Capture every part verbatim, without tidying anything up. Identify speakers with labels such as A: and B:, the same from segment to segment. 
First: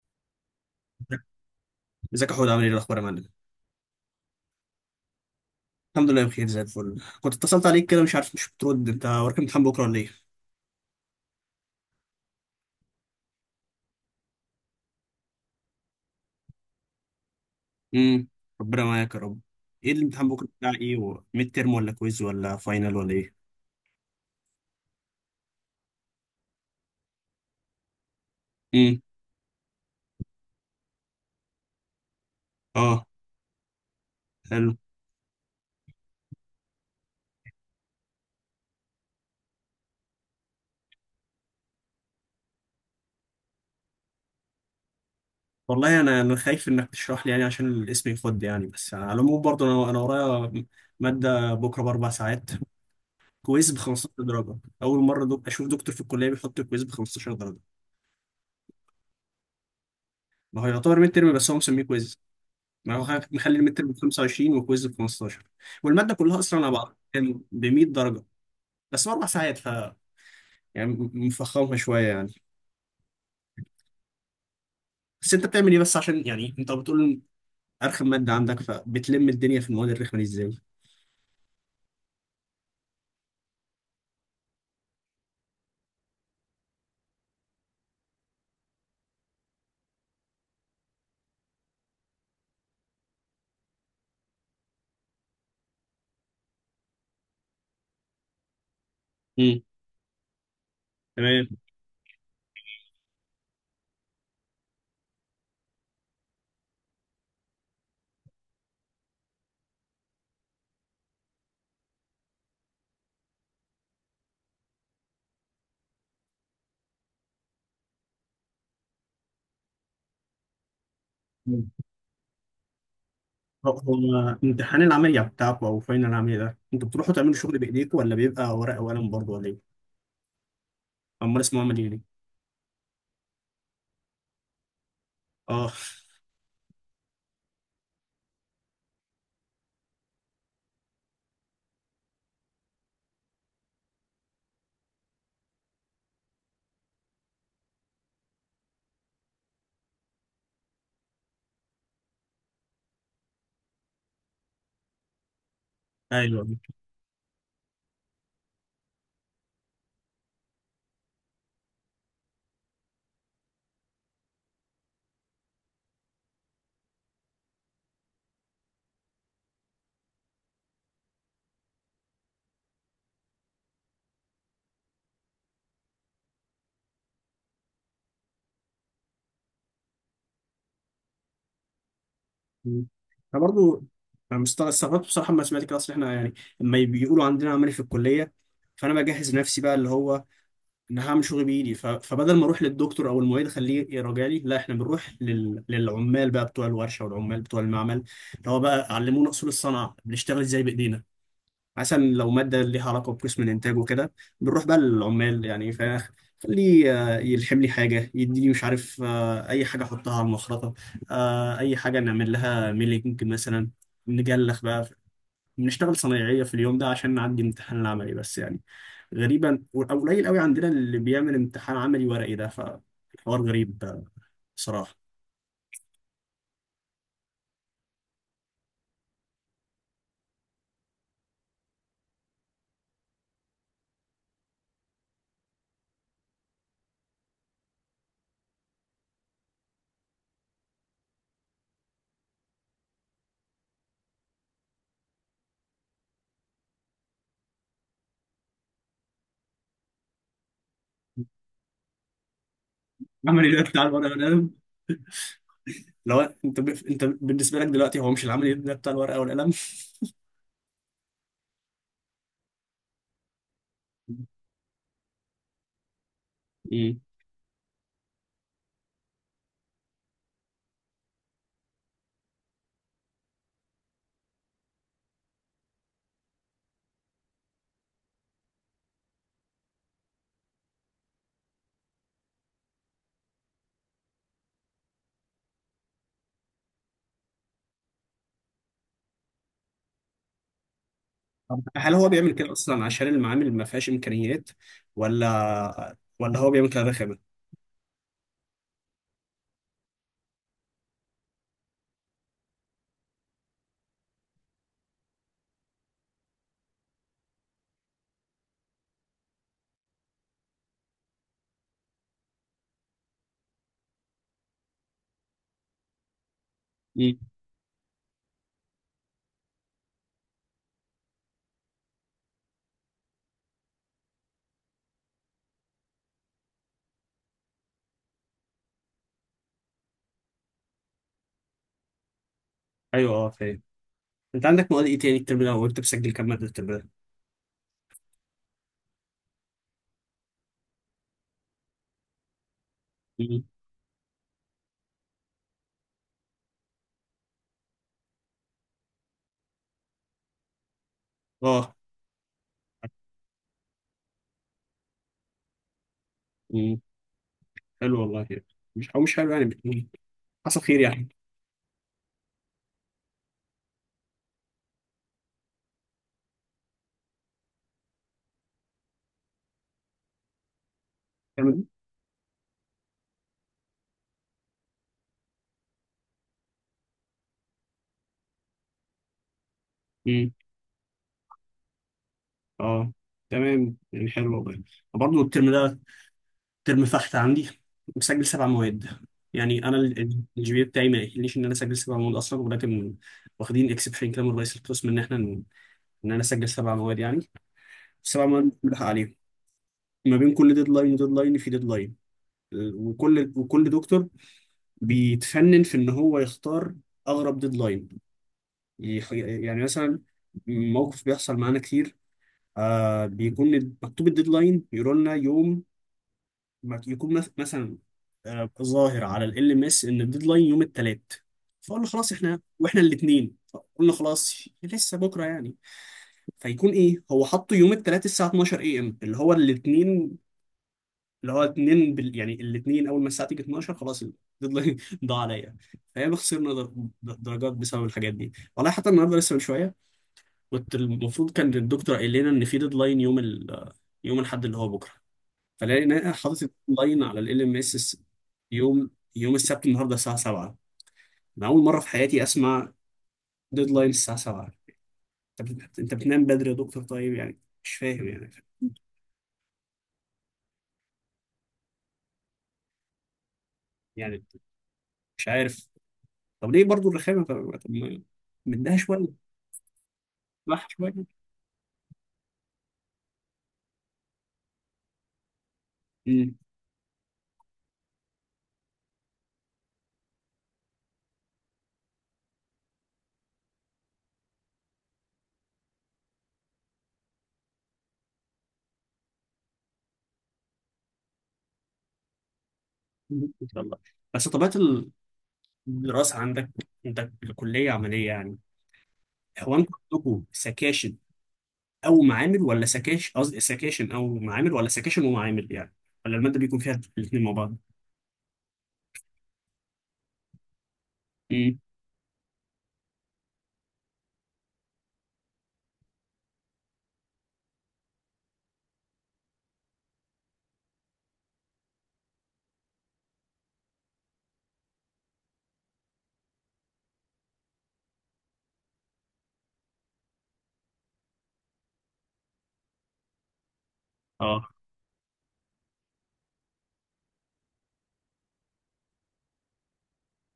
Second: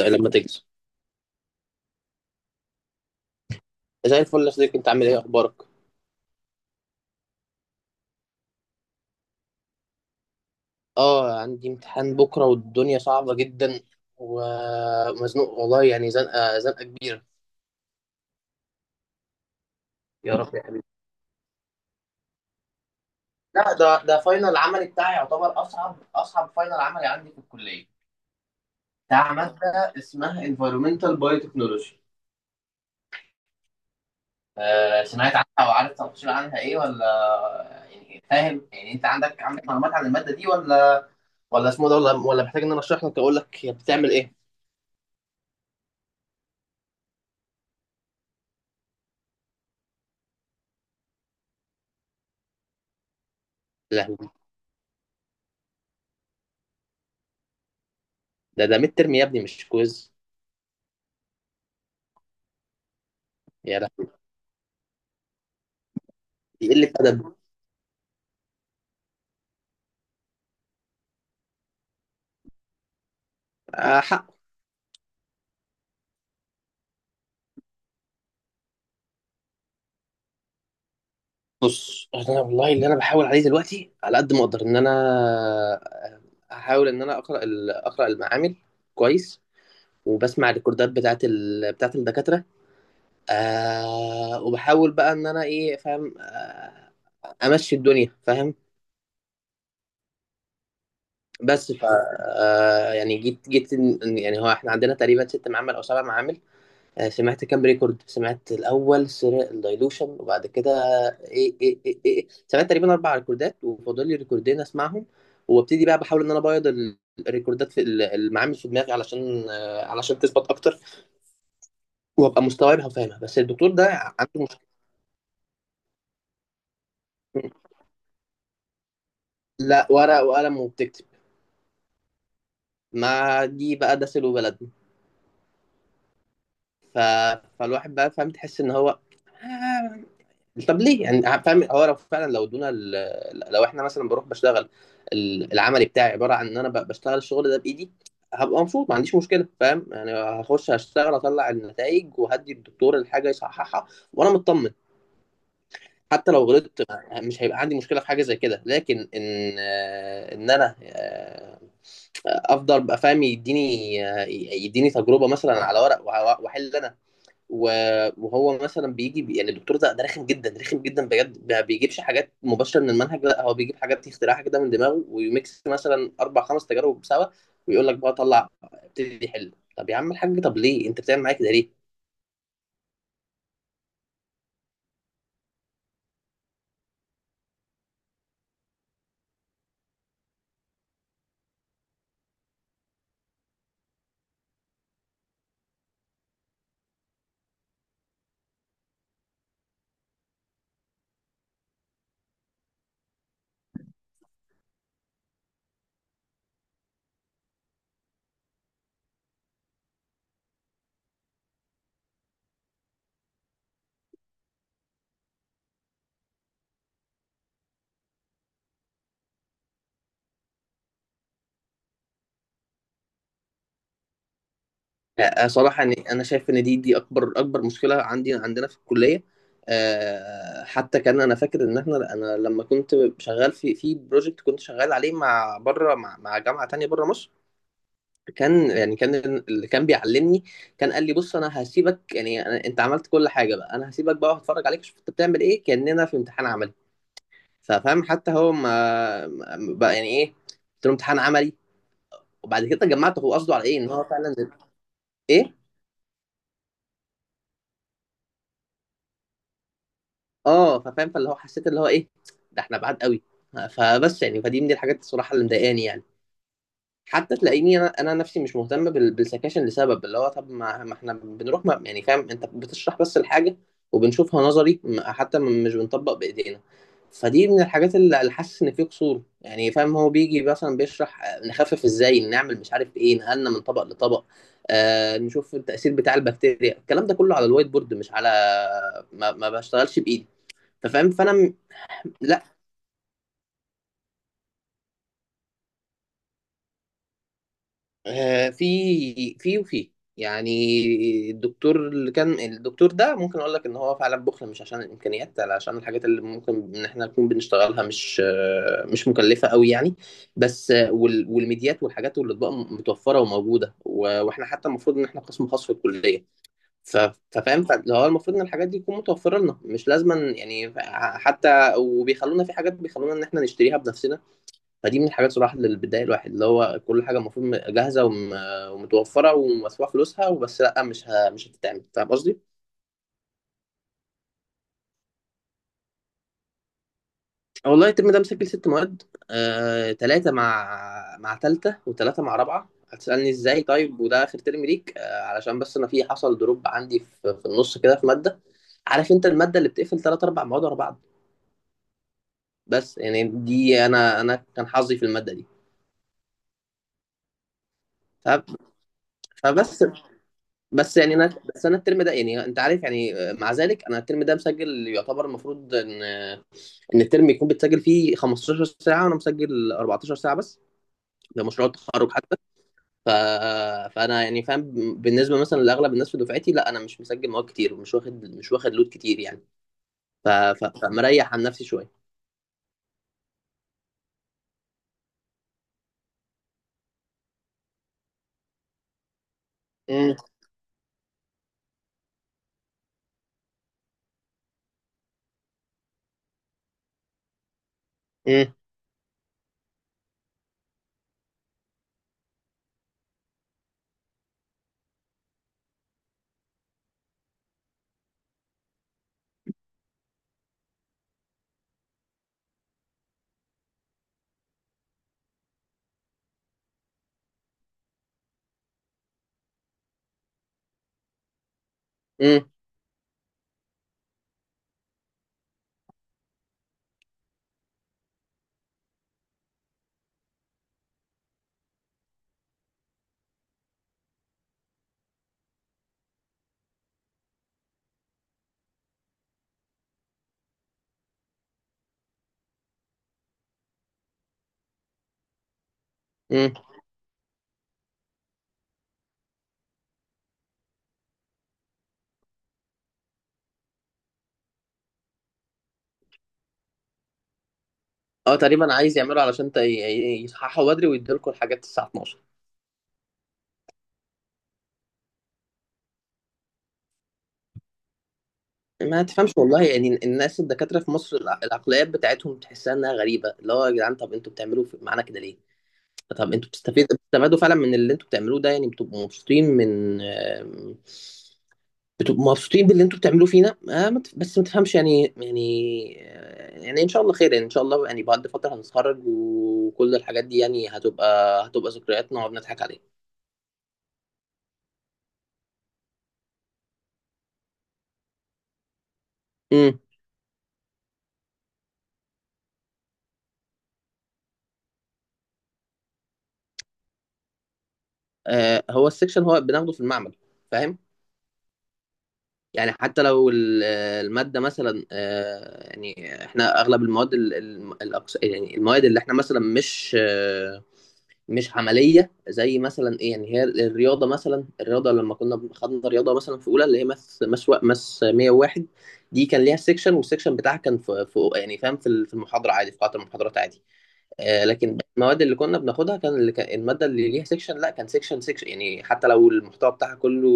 A: لما تكسب
B: ازيك يا حود؟ عامل ايه؟ إيه الاخبار يا معلم؟
A: زي الفل يا صديقي، انت عامل ايه اخبارك؟
B: الحمد لله بخير، زي الفل. كنت اتصلت عليك كده، مش عارف مش بترد. انت وراك امتحان بكره ولا ايه؟
A: اه عندي امتحان بكره والدنيا صعبه جدا ومزنوق والله، يعني زنقه زنقه كبيره.
B: امم ربنا معاك يا رب. ايه الامتحان
A: يا
B: بكره؟
A: رب يا
B: بتاع
A: حبيبي.
B: ايه؟ و- ميد ترم ولا كويز ولا فاينل ولا ايه؟
A: لا، ده ده فاينل عملي بتاعي، يعتبر اصعب اصعب فاينل عملي عندي في الكليه،
B: امم
A: بتاع ماده اسمها environmental biotechnology.
B: اه، حلو.
A: آه، سمعت عنها او عارف تفاصيل عنها ايه ولا؟ يعني فاهم يعني انت عندك عندك معلومات عن الماده دي، ولا ولا اسمه ده، ولا ولا محتاج ان انا اشرح لك اقول لك هي بتعمل ايه؟
B: والله انا انا خايف انك تشرح لي، يعني عشان الاسم يخد يعني. بس على العموم برضه انا انا ورايا ماده بكره باربع ساعات، كويز ب
A: لا،
B: خمستاشر درجه. اول مره دو... اشوف دكتور في الكليه بيحط الكويز ب خمسة عشر درجه.
A: ده ده ميد ترم يا ابني، مش كويز.
B: ما هو يعتبر ميد ترم، بس هو مسميه كويز. ما هو خ- مخلي الميد
A: يا
B: ترم ب
A: لهوي،
B: خمسة وعشرين والكويز ب خمستاشر، والماده كلها اصلا
A: دي
B: على
A: قله
B: بعض
A: ادب.
B: كان ب مية درجه. بس هو اربع ساعات، ف يعني م- مفخمها شويه يعني.
A: آه حق.
B: بس انت بتعمل ايه، بس عشان يعني انت بتقول ارخم ماده عندك، فبتلم الدنيا في المواد الرخمه دي ازاي؟
A: بص، انا والله اللي انا بحاول عليه دلوقتي على قد ما اقدر ان انا، آه، احاول ان انا اقرا ال- اقرا المعامل كويس، وبسمع الريكوردات بتاعت ال... بتاعت الدكاتره، آه، وبحاول بقى ان انا ايه، فاهم، آه، امشي الدنيا فاهم.
B: مم. تمام.
A: بس ف، آه يعني جيت جيت إن- يعني هو احنا عندنا تقريبا ست معامل او سبع معامل. آه، سمعت كام ريكورد، سمعت الاول سرق الدايلوشن، وبعد كده ايه ايه ايه, إيه. إيه. سمعت تقريبا اربع ريكوردات وفاضل لي ريكوردين اسمعهم، وابتدي بقى بحاول ان انا ابيض ال- الريكوردات في ال- المعامل في دماغي، علشان آه، علشان تثبت اكتر،
B: مم.
A: وابقى مستوعبها وفاهمها. بس
B: هو
A: الدكتور ده
B: هو
A: عنده مشكله.
B: امتحان العملية بتاعكم أو فاينل العملية ده أنتوا بتروحوا تعملوا شغل بإيديكم، ولا بيبقى ورقة وقلم برضه، ولا إيه؟
A: لا، ورق وقلم وبتكتب.
B: أمال اسمه عملي ليه؟
A: ما دي بقى ده سلو بلدنا.
B: آه.
A: ف... فالواحد بقى فاهم، تحس ان هو، آه، طب ليه يعني، فاهم، هو لو فعلا لو ادونا ال- لو احنا مثلا بروح بشتغل، ال- العملي بتاعي عباره عن ان انا ب- بشتغل الشغل ده بايدي، هبقى مبسوط، ما عنديش مشكله، فاهم يعني، هخش هشتغل، اطلع النتائج وهدي الدكتور الحاجه يصححها وانا مطمن. حتى لو
B: أيوه.
A: غلطت مش هيبقى عندي مشكله في حاجه زي كده. لكن ان آه، ان انا آه، افضل بقى فاهم، يديني آه، يديني تجربه مثلا على ورق وه- واحل انا، و- وهو مثلا بيجي بي، يعني الدكتور ده ده رخم جدا رخم جدا بجد، ما بيجيبش حاجات مباشره من المنهج، لا هو بيجيب حاجات اختراعها كده من دماغه، ويميكس مثلا اربع خمس تجارب سوا، ويقول لك بقى طلع ابتدي حل. طب يا عم الحاج، طب ليه انت بتعمل معايا كده ليه؟
B: مم. انا برضو انا مست- استغربت بصراحه لما سمعت كده، اصل احنا يعني لما بيقولوا عندنا عملي في الكليه، فانا بجهز نفسي بقى اللي هو ان هعمل شغل بايدي. ف- فبدل ما اروح للدكتور او المعيد خليه يراجع لي، لا احنا بنروح لل... للعمال بقى بتوع الورشه والعمال بتوع المعمل، اللي هو بقى علمونا اصول الصنعه، بنشتغل ازاي بايدينا. مثلا لو مادة ليها علاقة بقسم الإنتاج وكده، بنروح بقى للعمال، يعني فخليه آه، يلحم لي حاجة، يديني مش عارف آه، أي حاجة أحطها على المخرطة، آه، أي حاجة نعمل لها ميلينج مثلا، نجلخ بقى. بنشتغل صنايعية في اليوم ده عشان نعدي امتحان العملي بس يعني. غريبا أو قليل قوي عندنا اللي بيعمل امتحان عملي ورقي ده، فالحوار غريب آه، بصراحة.
A: آه، صراحه يعني انا شايف ان دي دي اكبر اكبر مشكله عندي عندنا في الكليه. آه، حتى كان انا فاكر ان احنا، انا لما كنت شغال في في بروجكت كنت شغال عليه مع بره، مع مع جامعه تانية بره مصر، كان يعني كان اللي كان بيعلمني كان قال لي بص، انا هسيبك، يعني أنا، انت عملت كل حاجه بقى، انا هسيبك بقى وهتفرج عليك شوف انت بتعمل ايه، كاننا في امتحان عملي. ففاهم حتى هو ما ما- بقى يعني ايه، قلت له امتحان عملي، وبعد كده جمعت هو قصده
B: العملي ده
A: على ايه،
B: بتاع
A: ان هو
B: الورقة
A: فعلا
B: والقلم؟
A: ايه،
B: لو انت ب... انت بالنسبة لك دلوقتي هو مش العملي ده بتاع الورقة والقلم.
A: اه ففاهم، فاللي هو حسيت اللي هو ايه، ده احنا بعاد قوي. فبس يعني فدي من دي الحاجات الصراحه اللي مضايقاني يعني.
B: مم.
A: حتى تلاقيني انا انا نفسي مش مهتم بال- بالسكاشن، لسبب اللي هو طب ما, ما احنا بنروح، ما يعني فاهم، انت بتشرح بس الحاجه وبنشوفها نظري، م- حتى م- مش بنطبق بايدينا. فدي من الحاجات اللي اللي حاسس ان في قصور، يعني فاهم، هو بيجي مثلا بيشرح آه، نخفف ازاي، نعمل مش عارف ايه، نقلنا من طبق لطبق، آه نشوف التاثير بتاع البكتيريا، الكلام ده كله على الوايت بورد، مش على، ما, ما بشتغلش بايدي. ففاهم فانا م-
B: طب هل هو بيعمل
A: لا،
B: كده اصلا عشان المعامل ما فيهاش امكانيات، ولا ولا هو بيعمل كده رخامه؟
A: آه، في، في وفي يعني الدكتور اللي كان الدكتور ده ممكن اقول لك ان هو فعلا بخل، مش عشان الامكانيات، لا عشان الحاجات اللي ممكن ان احنا نكون بنشتغلها مش آه، مش مكلفه قوي يعني. بس آه، وال- والميديات والحاجات والاطباق متوفره وموجوده، و- واحنا حتى المفروض ان احنا قسم خاص في الكليه. ف-
B: مم.
A: ففاهم فاللي هو المفروض ان الحاجات دي تكون متوفره لنا مش لازما يعني، ح- حتى وبيخلونا في حاجات، بيخلونا ان احنا نشتريها بنفسنا. فدي من الحاجات صراحة اللي بتضايق الواحد، اللي هو كل حاجة المفروض م- جاهزة وم- ومتوفرة ومدفوع فلوسها، وبس لأ مش ه... مش هتتعمل. فاهم قصدي؟
B: ايوه، اه فاهم. انت عندك مواد ايه تاني الترم ده، وانت بتسجل كام ماده الترم ده؟
A: والله الترم ده مسجل ست مواد. آه، تلاتة مع، مع تالتة، وتلاتة مع رابعة. هتسألني
B: مم.
A: ازاي طيب وده آخر ترم ليك؟ آه، علشان بس أنا في، حصل دروب عندي في, في النص كده في مادة. عارف أنت المادة اللي بتقفل تلات أربع مواد ورا بعض،
B: اه.
A: بس يعني دي، أنا أنا كان حظي في المادة دي.
B: مم. حلو والله
A: ف-
B: يعني. مش او مش حلو يعني، بت-
A: فبس،
B: مم. حصل خير
A: بس
B: يعني.
A: يعني انا، بس انا الترم ده يعني انت عارف، يعني مع ذلك انا الترم ده مسجل يعتبر، المفروض ان ان الترم يكون بتسجل فيه خمستاشر ساعه، وانا مسجل اربعتاشر ساعه بس، ده
B: تمام.
A: مشروع التخرج حتى. ف... فانا يعني فاهم بالنسبه مثلا لاغلب الناس في دفعتي، لا انا مش مسجل مواد كتير ومش واخد، مش واخد لود كتير يعني. ف...
B: مم.
A: ف... فمريح عن نفسي شويه.
B: اه، تمام يعني، حلو والله. برضه الترم ده ترم فحت عندي، مسجل سبع مواد. يعني انا
A: امم
B: الجي بي إيه بتاعي ما يخليش ان انا اسجل سبع مواد اصلا، ولكن واخدين اكسبشن كده من رئيس القسم ان احنا ان انا اسجل سبع مواد يعني. بس طبعا ما
A: امم
B: بنلحق عليهم، ما بين كل ديدلاين وديدلاين في ديدلاين. وكل وكل دكتور بيتفنن في ان هو يختار اغرب ديدلاين. يح- يعني مثلا موقف بيحصل معانا كتير، آه بيكون مكتوب الديدلاين، يقولوا لنا يوم ما- يكون مث- مثلا آه ظاهر على ال ام اس ان الديدلاين يوم الثلاث، فقلنا خلاص احنا،
A: امم
B: واحنا الاثنين قلنا خلاص لسه بكره يعني. فيكون ايه، هو حطه يوم الثلاث الساعه اتناشر اي ام اللي هو الاثنين، اللي هو اتنين بال... يعني الاتنين اول ما الساعه تيجي اتناشر خلاص الديدلاين ضاع عليا. فياما خسرنا در... د- درجات بسبب الحاجات دي. والله حتى النهارده لسه من شويه كنت المفروض، كان الدكتور قايل لنا ان في ديدلاين يوم ال... يوم الاحد اللي هو بكره، فلقينا حاطط
A: امم
B: الديدلاين على ال ام اس يوم يوم السبت النهارده الساعه السابعة. انا اول مره في حياتي اسمع ديدلاين الساعه السابعة. انت بت... انت بتنام بدري يا دكتور طيب يعني، مش فاهم يعني.
A: اه تقريبا عايز يعملوا علشان ت- ي- ي- يصححوا بدري ويدوا لكم الحاجات الساعه الاتناشر.
B: يعني مش عارف طب ليه برضو الرخامه؟ طب، طب ما- مديها
A: ما
B: شويه
A: تفهمش والله يعني، الناس
B: راح
A: الدكاترة في
B: شويه.
A: مصر الع- العقليات بتاعتهم تحسها انها غريبة، اللي هو يا جدعان، طب انتوا بتعملوا في- معانا كده ليه؟ طب
B: مم.
A: انتوا بتستفيد، بتستفادوا فعلا من اللي انتوا بتعملوه ده يعني؟ بتبقوا مبسوطين من آم، بتبقوا مبسوطين باللي انتوا بتعملوه فينا؟ آه، ما تف- بس ما تفهمش يعني يعني آه، يعني ان شاء الله خير يعني، ان شاء الله يعني بعد فترة هنتخرج، وكل الحاجات دي يعني هتبقى، هتبقى ذكريات نقعد نضحك عليها.
B: ان شاء الله. بس طبيعه الدراسه عندك، عندك الكليه عمليه يعني؟ هو انتوا
A: امم.
B: عندكم سكاشن او معامل ولا سكاش، قصدي سكاشن او معامل ولا سكاشن ومعامل يعني، ولا الماده بيكون فيها الاثنين مع بعض؟
A: آه، هو السكشن هو بناخده في المعمل. فاهم؟
B: امم
A: يعني حتى لو ال- المادة مثلا، آه، يعني احنا اغلب المواد ال- ال- الأقس- يعني المواد اللي احنا مثلا مش آه، مش عملية، زي مثلا ايه يعني، هي الرياضة مثلا، الرياضة لما كنا خدنا رياضة مثلا في اولى اللي هي ماس ماس وا- ماس مية وواحد، دي كان ليها سيكشن، والسيكشن بتاعها كان في في- يعني فاهم في ال- في المحاضرة عادي، في قاعة المحاضرات عادي. آه،
B: اه.
A: لكن المواد اللي كنا بناخدها، كان اللي كان الماده اللي ليها سيكشن لا، كان سيكشن سيكشن يعني حتى لو المحتوى بتاعها كله،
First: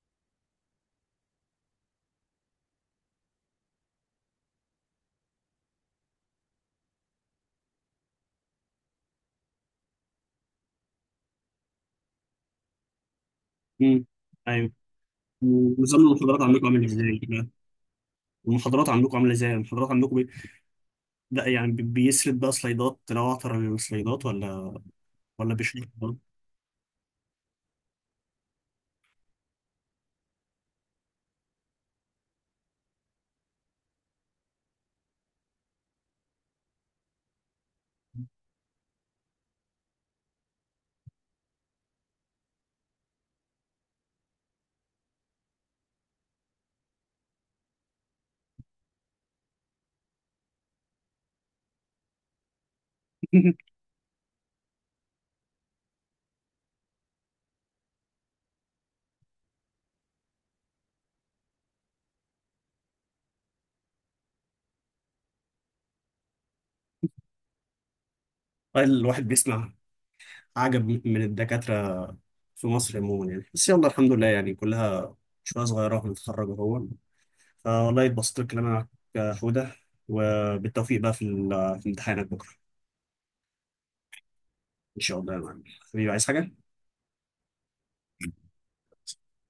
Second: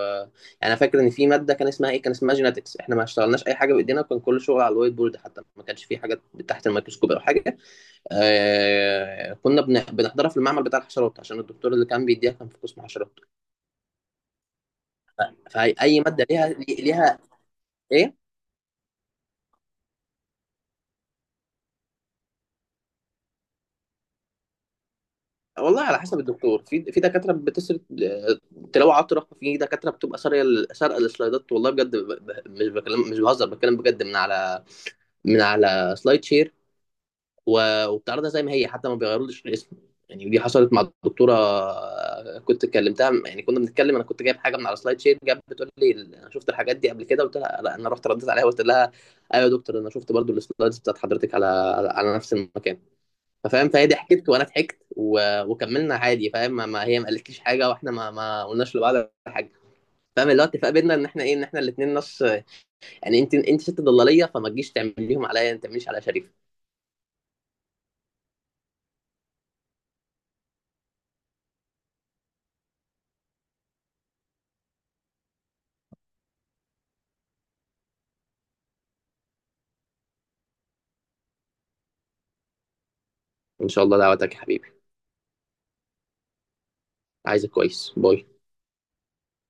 A: آه، يعني انا فاكر ان في ماده كان اسمها ايه، كان اسمها جيناتكس، احنا ما اشتغلناش اي حاجه بايدينا، وكان كل شغل على الوايت بورد، حتى ما كانش في حاجات تحت الميكروسكوب او حاجه. آه، كنا بن- بنحضرها في المعمل بتاع الحشرات عشان الدكتور اللي كان بيديها كان في قسم حشرات.
B: امم ايوه.
A: ف- فاي، أي
B: ونظام
A: ماده
B: المحاضرات
A: ليها،
B: عندكم عامل
A: ليها
B: ازاي بقى؟
A: ايه.
B: المحاضرات عندكم عامله ازاي؟ المحاضرات عندكم بي... ده يعني بي- بيسرد بقى سلايدات، لو اعتبر السلايدات، ولا ولا
A: والله
B: بيشرح
A: على
B: برضه؟
A: حسب الدكتور، في في دكاتره بتسرق، آه، تلاوه عطره، في دكاتره بتبقى ساريه ال- سارقه السلايدات، والله بجد، ب- ب- مش بكلم، مش بهزر، بتكلم بجد، من على من على سلايد شير، و- وبتعرضها زي ما هي، حتى ما بيغيرولش الاسم. يعني دي حصلت مع الدكتوره، آه، كنت كلمتها يعني كنا بنتكلم، انا كنت جايب حاجه من على سلايد شير، جاب بتقول لي ال- انا شفت الحاجات دي قبل كده، قلت لها لا، انا رحت رديت عليها وقلت لها ايوه يا دكتور، انا شفت برضو السلايدز بتاعت حضرتك على على على نفس المكان. فاهم، فهي ضحكت وانا ضحكت و... وكملنا عادي. فاهم ما ما- هي ما قالتليش حاجه، واحنا ما ما قلناش لبعض حاجه. فاهم، اللي هو اتفاق بينا ان احنا ايه، ان احنا الاثنين نص، يعني انت انت ست ضلاليه، فما تجيش تعمليهم عليا، انت تعمليش على شريف.
B: الواحد بيسمع عجب من الدكاترة في مصر عموما يعني. بس يلا الحمد لله يعني، كلها شوية صغيرة ونتخرج أهو. فوالله اتبسطت بالكلام معاك يا حودة، وبالتوفيق بقى في ال- في امتحانك بكرة.
A: ان شاء الله دعوتك يا حبيبي.
B: إن شاء الله يا معلم. حبيبي عايز حاجة؟
A: عايزك كويس، باي.